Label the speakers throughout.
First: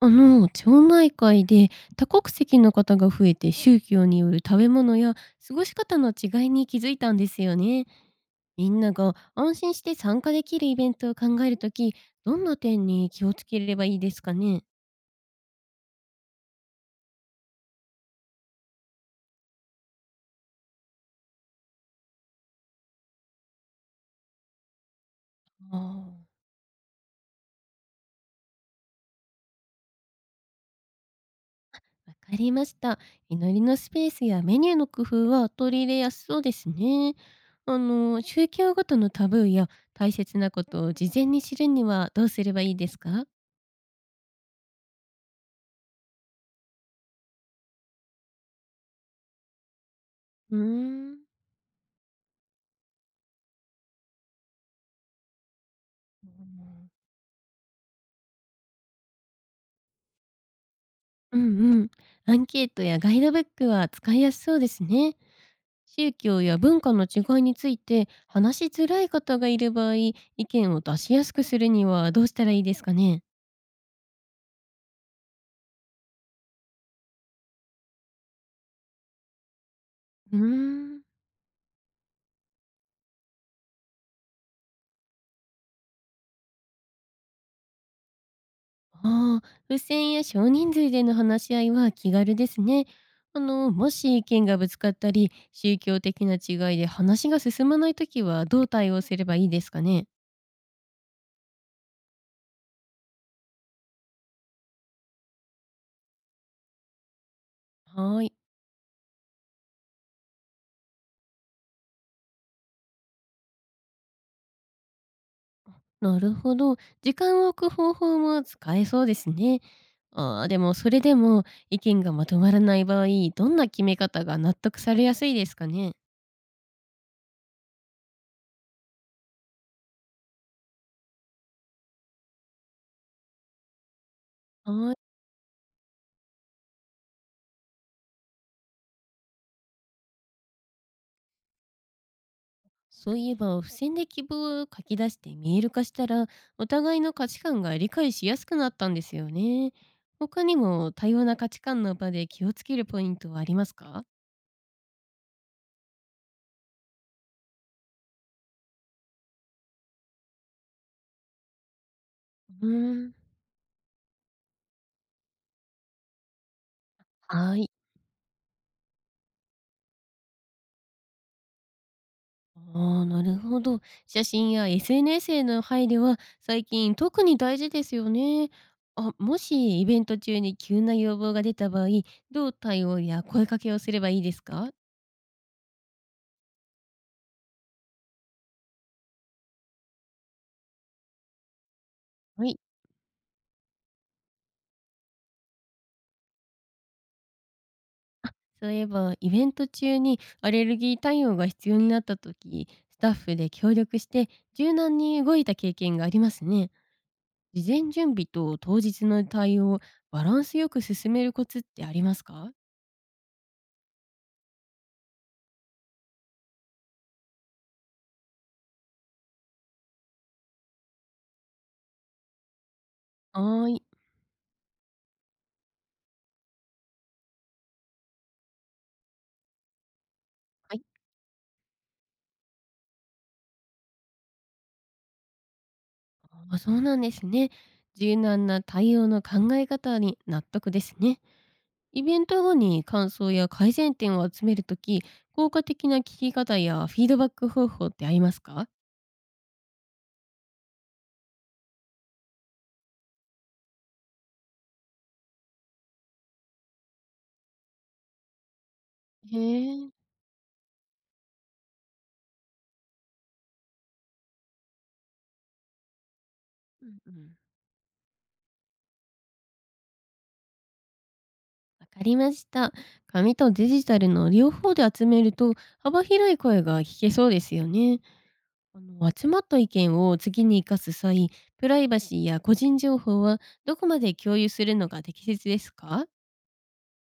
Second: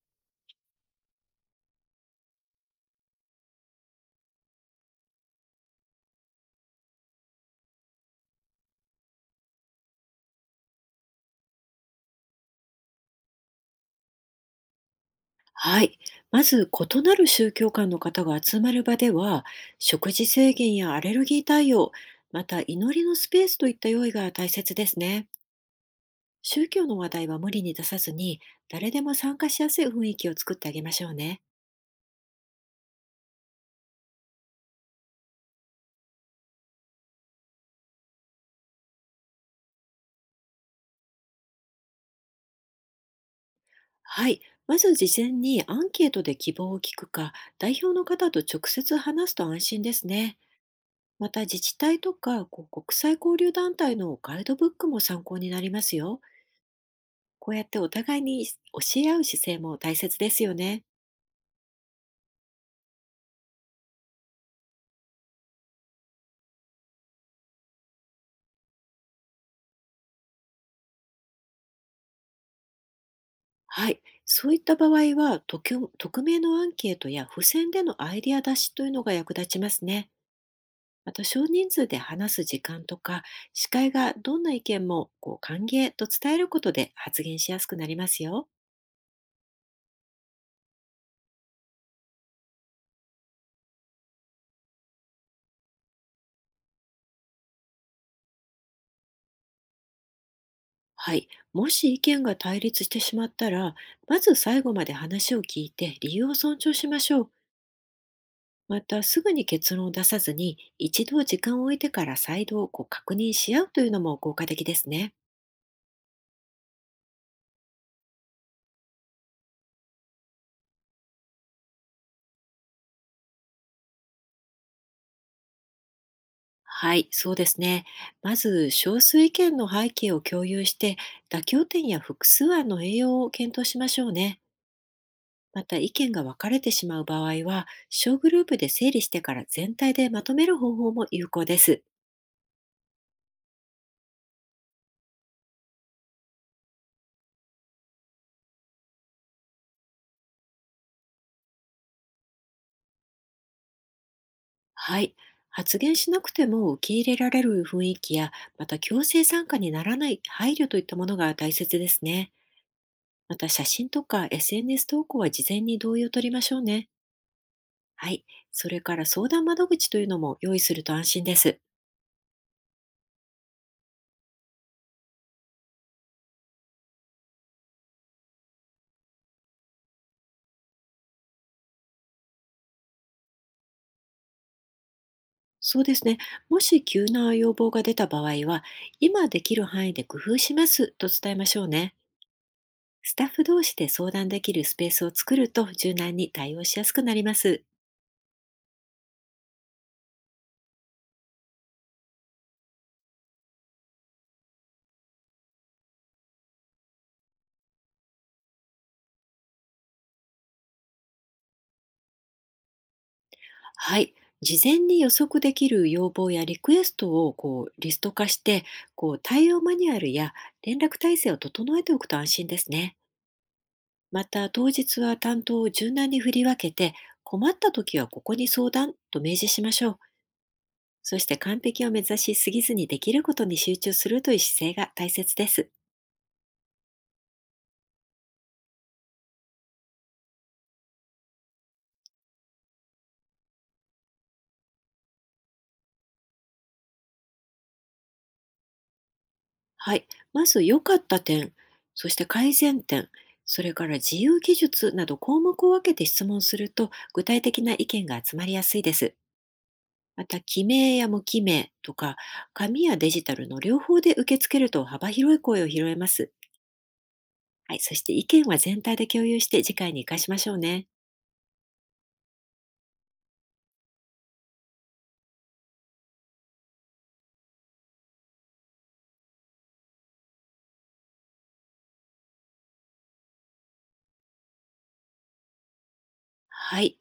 Speaker 1: 町内会で多国籍の方が増えて宗教による食べ物や過ごし方の違いに気づいたんですよね。みんなが安心して参加できるイベントを考えるとき、どんな点に気をつければいいですかね？
Speaker 2: はい。まず、異なる宗教観の方が集まる場では、食事制限やアレルギー対応、また祈りのスペースといった用意が大切ですね。
Speaker 1: ああ、
Speaker 2: 宗教の話題は無理に出さずに、誰でも参加しやすい雰囲気を作ってあげましょうね。
Speaker 1: わかりました。祈りのスペースやメニューの工夫は取り入れやすそうですね。宗教ごとのタブーや大切なことを事前に知るにはどうすればいいですか？
Speaker 2: はい。まず事前にアンケートで希望を聞くか、代表の方と直接話すと安心ですね。
Speaker 1: うーん。
Speaker 2: また自治体とか国際交流団体のガイドブックも参考になりますよ。こうやってお互いに教え合う姿勢も大切ですよね。
Speaker 1: うんうん。アンケートやガイドブックは使いやすそうですね。宗教や文化の違いについて話しづらい方がいる場合、意見を出しやすくするにはどうしたらいいですかね？
Speaker 2: はい。そういった場合は、匿名のアンケートや付箋でのアイディア出しというのが役立ちますね。
Speaker 1: うーん。
Speaker 2: また少人数で話す時間とか、司会がどんな意見も歓迎と伝えることで発言しやすくなりますよ。
Speaker 1: ああ、付箋や少人数での話し合いは気軽ですね。もし意見がぶつかったり、宗教的な違いで話が進まないときはどう対応すればいいですかね？
Speaker 2: はい。もし意見が対立してしまったら、まず最後まで話を聞いて理由を尊重しましょう。
Speaker 1: はーい。
Speaker 2: また、すぐに結論を出さずに、一度時間を置いてから再度確認し合うというのも効果的ですね。
Speaker 1: なるほど。時間を置く方法も使えそうですね。ああ、でもそれでも意見がまとまらない場合、どんな決め方が納得されやすいですかね。
Speaker 2: はい、そうですね。まず、少数意見の背景を共有して、妥協点や複数案の栄養を検討しましょうね。
Speaker 1: ああ、
Speaker 2: また、意見が分かれてしまう場合は、小グループで整理してから全体でまとめる方法も有効です。
Speaker 1: そういえば、付箋で希望を書き出して見える化したら、お互いの価値観が理解しやすくなったんですよね。他にも多様な価値観の場で気をつけるポイントはありますか？
Speaker 2: はい、発言しなくても受け入れられる雰囲気や、また強制参加にならない配慮といったものが大切ですね。
Speaker 1: うーん。
Speaker 2: また写真とか SNS 投稿は事前に同意を取りましょうね。
Speaker 1: はい。
Speaker 2: はい。それから相談窓口というのも用意すると安心です。
Speaker 1: ああ、なるほど。写真や SNS への配慮は最近特に大事ですよね。あ、もしイベント中に急な要望が出た場合、どう対応や声かけをすればいいですか？
Speaker 2: そうですね。もし急な要望が出た場合は、今できる範囲で工夫しますと伝えましょうね。
Speaker 1: はい。
Speaker 2: スタッフ同士で相談できるスペースを作ると柔軟に対応しやすくなります。
Speaker 1: そういえば、イベント中にアレルギー対応が必要になった時、スタッフで協力して柔軟に動いた経験がありますね。事前準備と当日の対応、バランスよく進めるコツってありますか？
Speaker 2: はい。事前に予測できる要望やリクエストをリスト化して、対応マニュアルや連絡体制を整えておくと安心ですね。
Speaker 1: はーい。
Speaker 2: また当日は担当を柔軟に振り分けて、困った時はここに相談と明示しましょう。そして完璧を目指しすぎずにできることに集中するという姿勢が大切です。
Speaker 1: あ、そうなんですね。柔軟な対応の考え方に納得ですね。イベント後に感想や改善点を集めるとき、効果的な聞き方やフィードバック方法ってありますか？
Speaker 2: はい。まず良かった点、そして改善点、それから自由技術など項目を分けて質問すると具体的な意見が集まりやすいです。
Speaker 1: へえ、
Speaker 2: また、記名や無記名とか、紙やデジタルの両方で受け付けると幅広い声を拾えます。
Speaker 1: うんうん。
Speaker 2: はい、そして意見は全体で共有して次回に生かしましょうね。
Speaker 1: わかりました。紙とデジタルの両方で集めると幅広い声が聞けそうですよね。あの集まった意見を次に生かす際、プライバシーや個人情報はどこまで共有するのが適切ですか？
Speaker 2: はい、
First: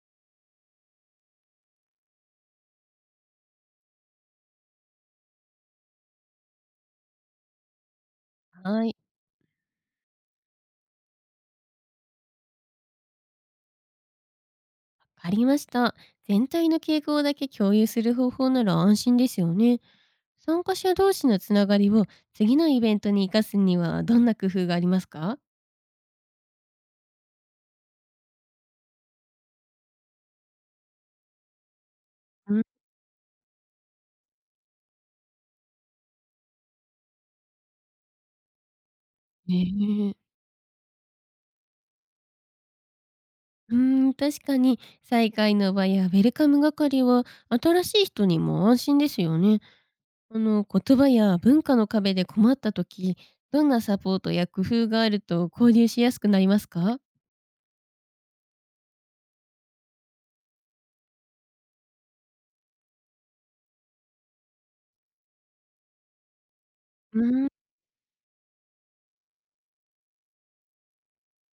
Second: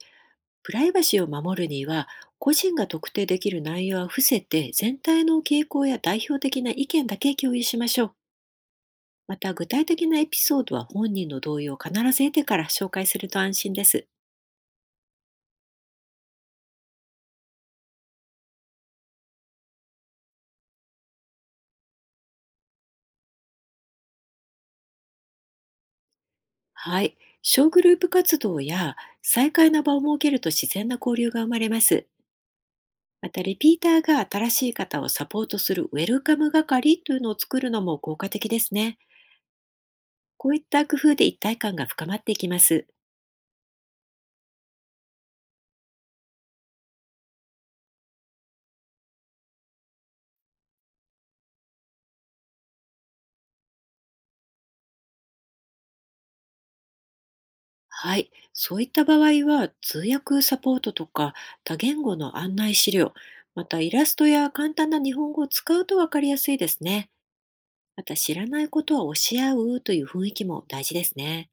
Speaker 2: プライバシーを守るには、個人が特定できる内容は伏せて、全体の傾向や代表的な意見だけ共有しましょう。
Speaker 1: はい。
Speaker 2: また、具体的なエピソードは本人の同意を必ず得てから紹介すると安心です。
Speaker 1: わかりました。全体の傾向だけ共有する方法なら安心ですよね。参加者同士のつながりを次のイベントに生かすにはどんな工夫がありますか？
Speaker 2: はい、小グループ活動や再開の場を設けると自然な交流が生まれます。
Speaker 1: うん、
Speaker 2: また、リピーターが新しい方をサポートするウェルカム係というのを作るのも効果的ですね。
Speaker 1: ねえ、
Speaker 2: こういった工夫で一体感が深まっていきます。
Speaker 1: うーん、確かに再会の場やウェルカム係は新しい人にも安心ですよね。あの言葉や文化の壁で困った時、どんなサポートや工夫があると交流しやすくなりますか？
Speaker 2: はい。そういった場合は、通訳サポートとか、多言語の案内資料、またイラストや簡単な日本語を使うと分かりやすいですね。
Speaker 1: うん、
Speaker 2: また知らないことは教え合うという雰囲気も大事ですね。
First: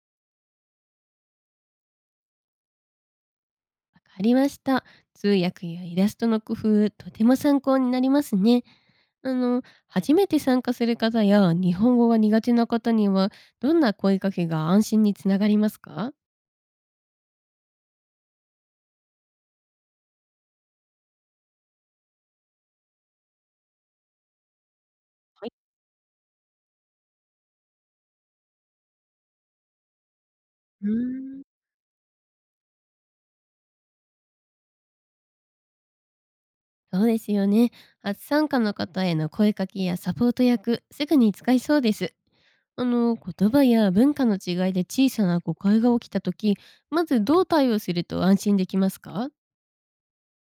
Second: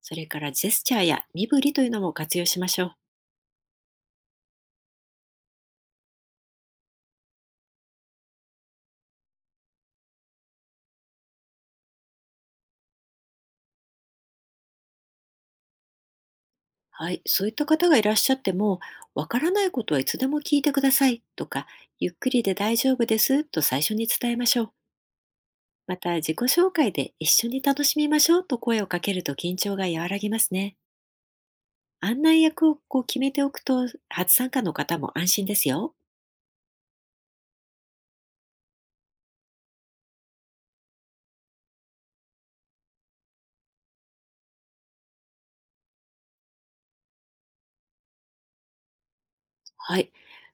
Speaker 2: それからジェスチャーや身振りというのも活用しましょう。
Speaker 1: わかりました。通訳やイラストの工夫、とても参考になりますね。あの、初めて参加する方や日本語が苦手な方には、どんな声かけが安心につながりますか？
Speaker 2: はい。そういった方がいらっしゃっても、わからないことはいつでも聞いてくださいとか、ゆっくりで大丈夫ですと最初に伝えましょう。
Speaker 1: はい、
Speaker 2: また自己紹介で一緒に楽しみましょうと声をかけると緊張が和らぎますね。
Speaker 1: うーん、
Speaker 2: 案内役を決めておくと初参加の方も安心ですよ。
Speaker 1: そうですよね。初参加の方への声かけやサポート役、すぐに使いそうです。言葉や文化の違いで小さな誤解が起きたとき、まずどう対応すると安心できますか？
Speaker 2: はい。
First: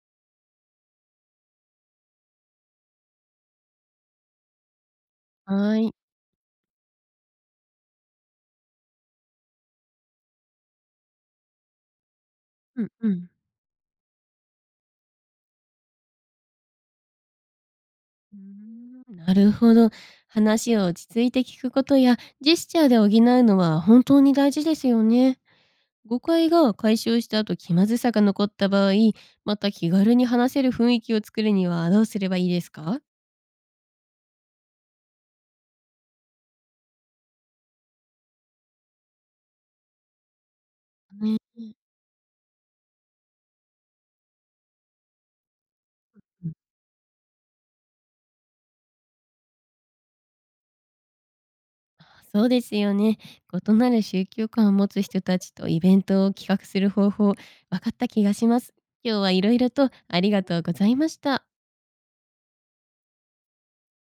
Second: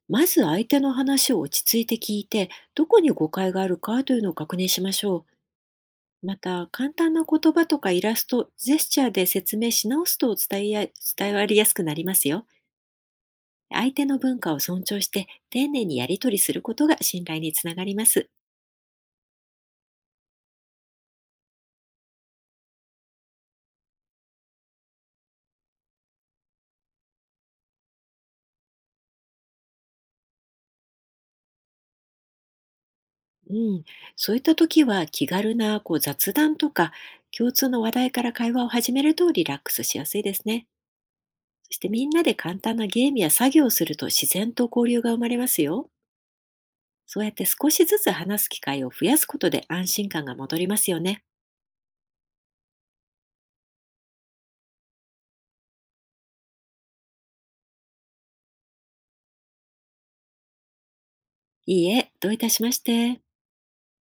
Speaker 2: まず相手の話を落ち着いて聞いて、どこに誤解があるかというのを確認しましょ
Speaker 1: はーい。
Speaker 2: う。また、簡単な言葉とかイラスト、ジェスチャーで説明し直すと伝わりやすくなりますよ。
Speaker 1: うんうん。
Speaker 2: 相手の文化を尊重して、丁寧にやり取りすることが信頼につながります。
Speaker 1: うーん、なるほど。話を落ち着いて聞くことやジェスチャーで補うのは本当に大事ですよね。誤解が解消した後気まずさが残った場合、また気軽に話せる雰囲気を作るにはどうすればいいですか？
Speaker 2: うん、そういった時は気軽な雑談とか共通の話題から会話を始めるとリラックスしやすいですね。
Speaker 1: ね、
Speaker 2: そ してみんなで簡単なゲームや作業をすると自然と交流が生まれますよ。
Speaker 1: うん、
Speaker 2: そうやって少しずつ話す機会を増やすことで安心感が戻りますよね。
Speaker 1: そうですよね。異なる宗教観を持つ人たちとイベントを企画する方法、分かった気がします。今日はいろいろとありがとうございました。
Speaker 2: いいえ、どういたしまして。